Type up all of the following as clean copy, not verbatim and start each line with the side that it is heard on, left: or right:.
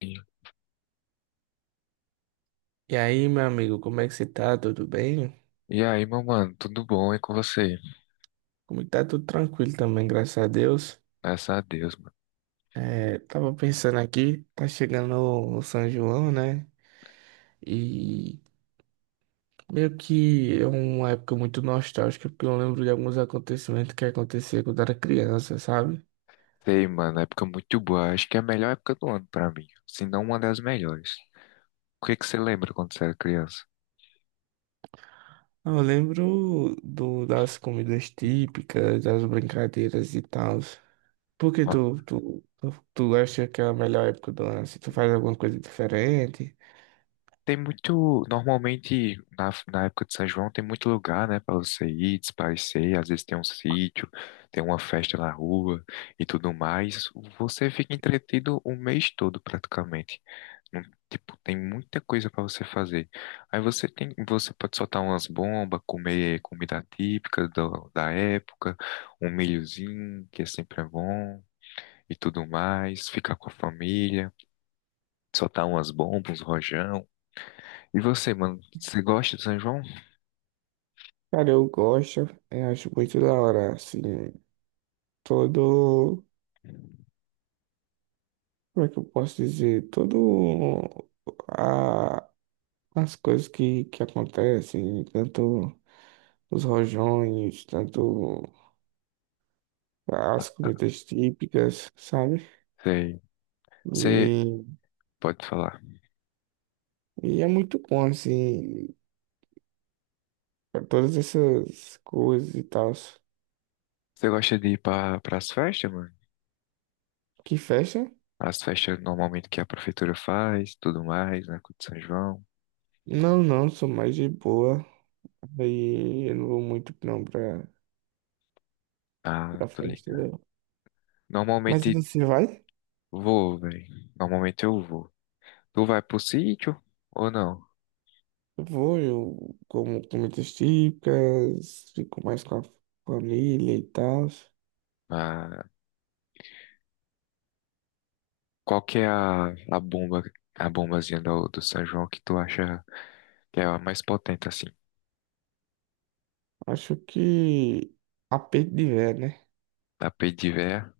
left: E
right: E aí, meu amigo, como é que você tá? Tudo bem?
left: aí, meu mano, tudo bom? E com você?
right: Como que tá? Tudo tranquilo também, graças a Deus.
left: Graças a Deus, mano.
right: É, tava pensando aqui, tá chegando o São João, né? E meio que é uma época muito nostálgica, porque eu lembro de alguns acontecimentos que aconteciam quando era criança, sabe?
left: Sei, mano, é época muito boa. Acho que é a melhor época do ano pra mim. Se não uma das melhores. O que que você lembra quando você era criança?
right: Eu lembro do, das comidas típicas, das brincadeiras e tal. Por que
left: Ó,
right: tu acha que é a melhor época do ano? Se tu faz alguma coisa diferente?
left: tem muito. Normalmente, na época de São João, tem muito lugar, né, pra você ir, desaparecer. Às vezes tem um sítio, tem uma festa na rua e tudo mais. Você fica entretido o mês todo, praticamente. Não- Tipo, tem muita coisa pra você fazer. Aí você tem, você pode soltar umas bombas, comer comida típica da época, um milhozinho, que sempre é bom, e tudo mais, ficar com a família, soltar umas bombas, uns rojão. E você, mano, você gosta de São João?
right: Cara, eu gosto, eu acho muito da hora, assim, todo, como é que eu posso dizer, todo a, as coisas que acontecem, tanto os rojões, tanto as comidas típicas, sabe?
left: Sei. Você
right: E,
left: pode falar.
right: e é muito bom, assim, pra todas essas coisas e tal.
left: Você gosta de ir para as festas, mano?
right: Que festa?
left: As festas normalmente que a prefeitura faz, tudo mais, né, com o de São João.
right: Não, não, sou mais de boa, aí eu não vou muito não pra,
left: Ah,
right: pra
left: tô
right: festa,
left: ligado.
right: né? Mas e
left: Normalmente
right: você vai?
left: Vou, velho. Normalmente eu vou. Tu vai pro sítio ou não?
right: Vou, eu como comidas típicas, fico mais com a família e tal.
left: Ah, qual que é a bomba, a bombazinha do São João que tu acha que é a mais potente, assim?
right: Acho que apetite de ver, né?
left: Da peito de véia?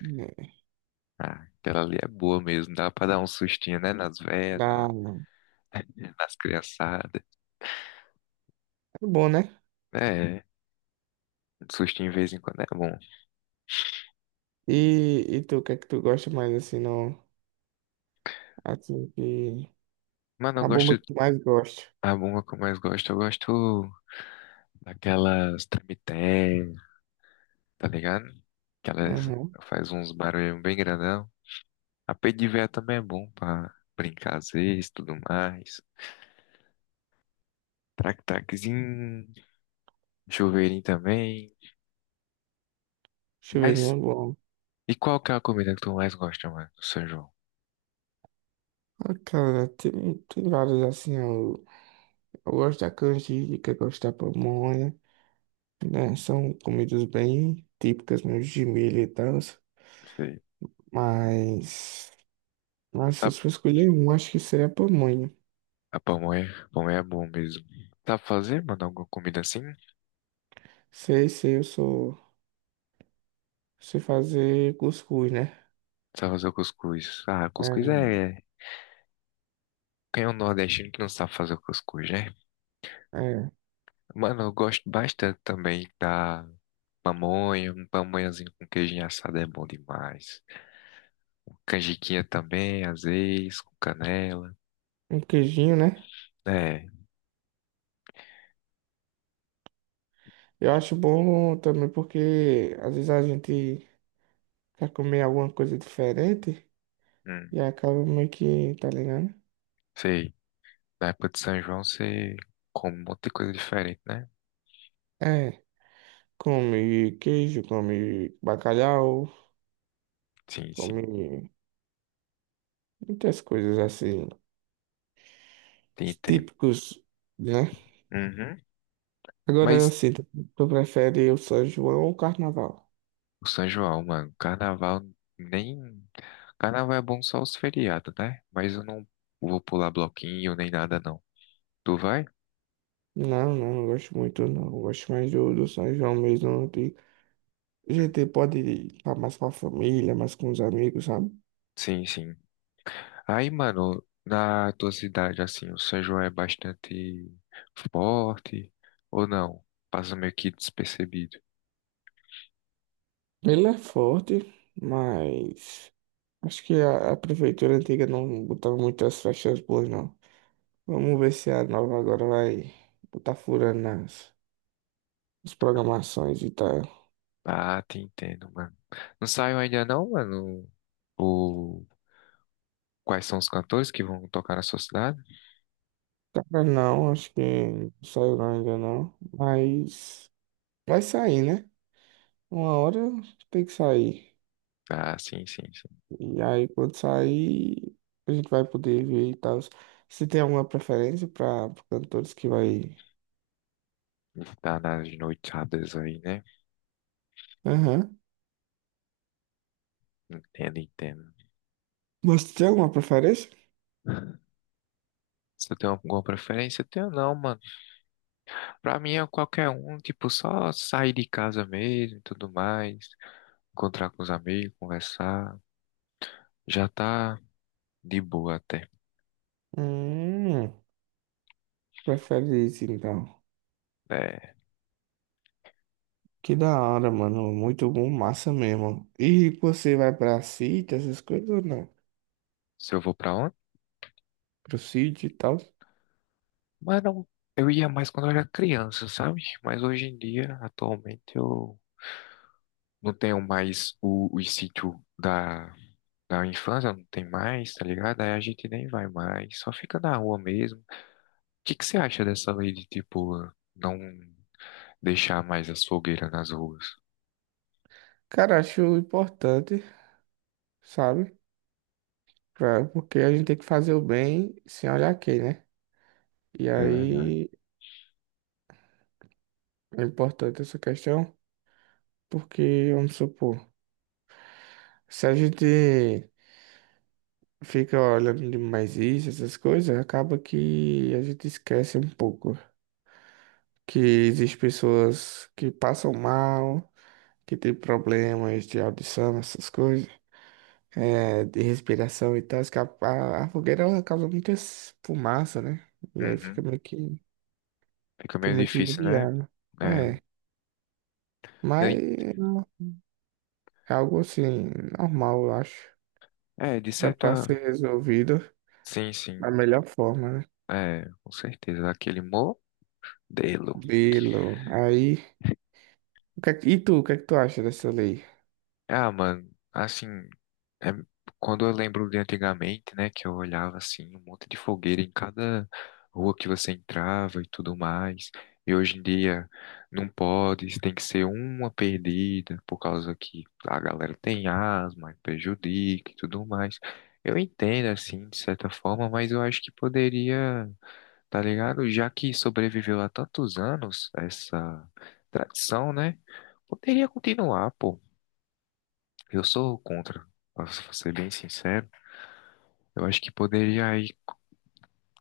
right: Né,
left: Ah, aquela ali é boa mesmo. Dá pra dar um sustinho, né? Nas velhas,
right: dá...
left: nas criançadas.
right: É bom, né?
left: É, um sustinho de vez em quando é bom.
right: E tu, o que é que tu gosta mais assim, não? Assim que.
left: Mas não
right: A bomba
left: gosto.
right: que tu mais gosta.
left: A bomba que eu mais gosto, eu gosto daquelas tremitéias, tá ligado? Que elas
right: Aham.
left: faz uns barulhinhos bem grandão. A peito de véia também é bom pra brincar às vezes, tudo mais. Traque-traquezinho, chuveirinho também.
right: Chuveirinho
left: Mas,
right: é bom.
left: e qual que é a comida que tu mais gosta, mano, do São João?
right: Ah, cara, tem, tem vários assim, eu gosto da canjica, gosto da pamonha, né? São comidas bem típicas mesmo de milho e tal.
left: Sei.
right: Mas, nossa,
left: A,
right: se eu escolher um, acho que seria pamonha.
left: a pamonha, pamonha é bom mesmo. Sabe fazer, mano, alguma comida assim?
right: Sei, sei, eu sou. Sei fazer cuscuz, né?
left: Sabe fazer o cuscuz? Ah, cuscuz
right: É,
left: é. Quem é um nordestino que não sabe fazer o cuscuz, né?
right: é,
left: Mano, eu gosto bastante também da pamonha. Um pamonhazinho com queijinho assado é bom demais. Canjiquinha também, às vezes, com canela.
right: um queijinho, né?
left: É,
right: Eu acho bom também porque às vezes a gente quer comer alguma coisa diferente
left: hum,
right: e acaba meio que, tá ligado?
left: sei. Na época de São João você come um monte de coisa diferente, né?
right: É, come queijo, come bacalhau,
left: Sim, sim,
right: come muitas coisas assim,
left: te
right: os
left: entendo.
right: típicos, né?
left: Uhum.
right: Agora,
left: Mas
right: assim, tu prefere o São João ou o Carnaval?
left: o São João, mano, carnaval nem. Carnaval é bom só os feriados, né? Mas eu não vou pular bloquinho nem nada, não. Tu vai?
right: Não, não, não gosto muito, não. Eu gosto mais do, do São João mesmo. De
left: Hum,
right: GT pode ir pra- mais com a família, mais com os amigos, sabe?
left: Sim, sim. Aí, mano, na tua cidade, assim, o São João é bastante forte ou não? Passa meio que despercebido.
right: Ele é forte, mas acho que a prefeitura antiga não botava muitas festas boas, não. Vamos ver se a nova agora vai botar furando nas, nas programações e tal.
left: Ah, te entendo, mano. Não saiu ainda não, mano, o... quais são os cantores que vão tocar na sua cidade?
right: Cara, não, acho que não saiu não ainda não. Mas vai sair, né? Uma hora tem que sair.
left: Ah, sim, sim, sim.
right: E aí, quando sair, a gente vai poder ver e tal. Você tem alguma preferência para cantores que vai.
left: Tá nas noitadas aí, né?
right: Aham.
left: Entendo, entendo.
right: Você tem alguma preferência?
left: Você tem alguma preferência? Eu tenho não, mano. Pra mim é qualquer um, tipo, só sair de casa mesmo e tudo mais. Encontrar com os amigos, conversar. Já tá de boa até.
right: Hum, prefere isso então.
left: É,
right: Que da hora, mano. Muito bom, massa mesmo. E você vai pra sítio, essas coisas ou não?
left: se eu vou pra onde?
right: Pro sítio e tal.
left: Mano, eu ia mais quando eu era criança, sabe? Mas hoje em dia, atualmente, eu não tenho mais o sítio da, da infância, não tem mais, tá ligado? Aí a gente nem vai mais, só fica na rua mesmo. O que que você acha dessa lei de, tipo, não deixar mais as fogueiras nas ruas?
right: Cara, acho importante, sabe? Pra- porque a gente tem que fazer o bem sem olhar quem, né? E
left: É verdade.
right: aí é importante essa questão, porque vamos supor. Se a gente fica olhando demais isso, essas coisas, acaba que a gente esquece um pouco que existem pessoas que passam mal, que tem problemas de audição, essas coisas, é, de respiração e tal. Que a, a fogueira ela causa muita fumaça, né? E aí
left: Uhum. Fica
right: fica
left: meio
right: meio que
left: difícil, né?
right: inviável.
left: É,
right: É,
left: eu-
right: mas é algo assim, normal, eu acho,
left: é de
right: que dá pra
left: certa.
right: ser resolvido
left: Sim,
right: da
left: sim.
right: melhor forma, né?
left: É, com certeza. Aquele modelo.
right: Bilo, aí. O que é que- e tu, o que é que tu acha dessa lei?
left: Ah, mano, assim, é- quando eu lembro de antigamente, né, que eu olhava assim, um monte de fogueira em cada rua que você entrava e tudo mais. E hoje em dia não pode, tem que ser uma perdida por causa que a galera tem asma, e prejudica e tudo mais. Eu entendo assim, de certa forma, mas eu acho que poderia, tá ligado? Já que sobreviveu há tantos anos essa tradição, né? Poderia continuar, pô. Eu sou contra, pra ser bem sincero. Eu acho que poderia aí,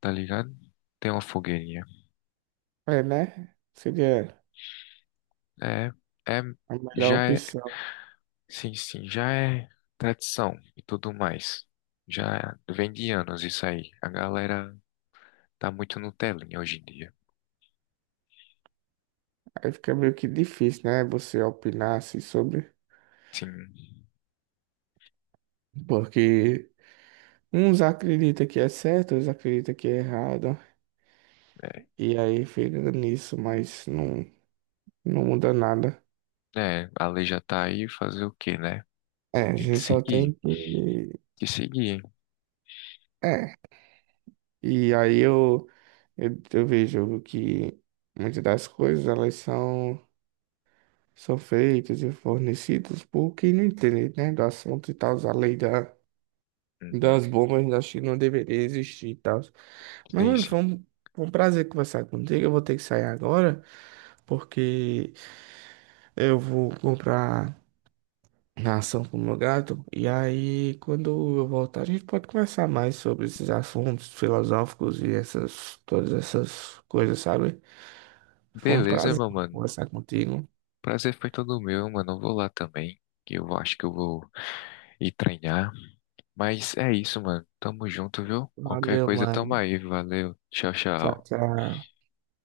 left: tá ligado? Ter uma fogueirinha.
right: É, né? Seria
left: É, é,
right: a melhor
left: já é,
right: opção.
left: sim, sim, já é tradição e tudo mais. Já vem de anos isso aí. A galera tá muito no telinho hoje em dia.
right: Aí fica meio que difícil, né? Você opinar assim sobre.
left: Sim,
right: Porque uns acreditam que é certo, outros acreditam que é errado.
left: é,
right: E aí fica nisso, mas não, não muda nada.
left: é, a lei já tá aí, fazer o quê, né?
right: É, a
left: Tem que
right: gente só tem
left: seguir,
right: que.
left: tem que seguir, hein?
right: É. E aí eu vejo que muitas das coisas elas são, são feitas e fornecidas por quem não entende, né? Do assunto e tal, a lei da.
left: Uhum,
right: Das bombas, acho que não deveria existir e tal. Mas,
left: sim,
right: mano,
left: sim.
right: foi um prazer conversar contigo. Eu vou ter que sair agora, porque eu vou comprar ração pro meu gato. E aí, quando eu voltar, a gente pode conversar mais sobre esses assuntos filosóficos e essas, todas essas coisas, sabe? Foi um
left: Beleza,
right: prazer
left: meu mano.
right: conversar contigo.
left: Prazer foi todo meu, mano. Eu vou lá também. Que Eu acho que eu vou ir treinar. Mas é isso, mano. Tamo junto, viu? Qualquer
right: Valeu,
left: coisa, tamo
right: mano.
left: aí. Valeu. Tchau,
right: Tchau,
left: tchau.
right: tchau.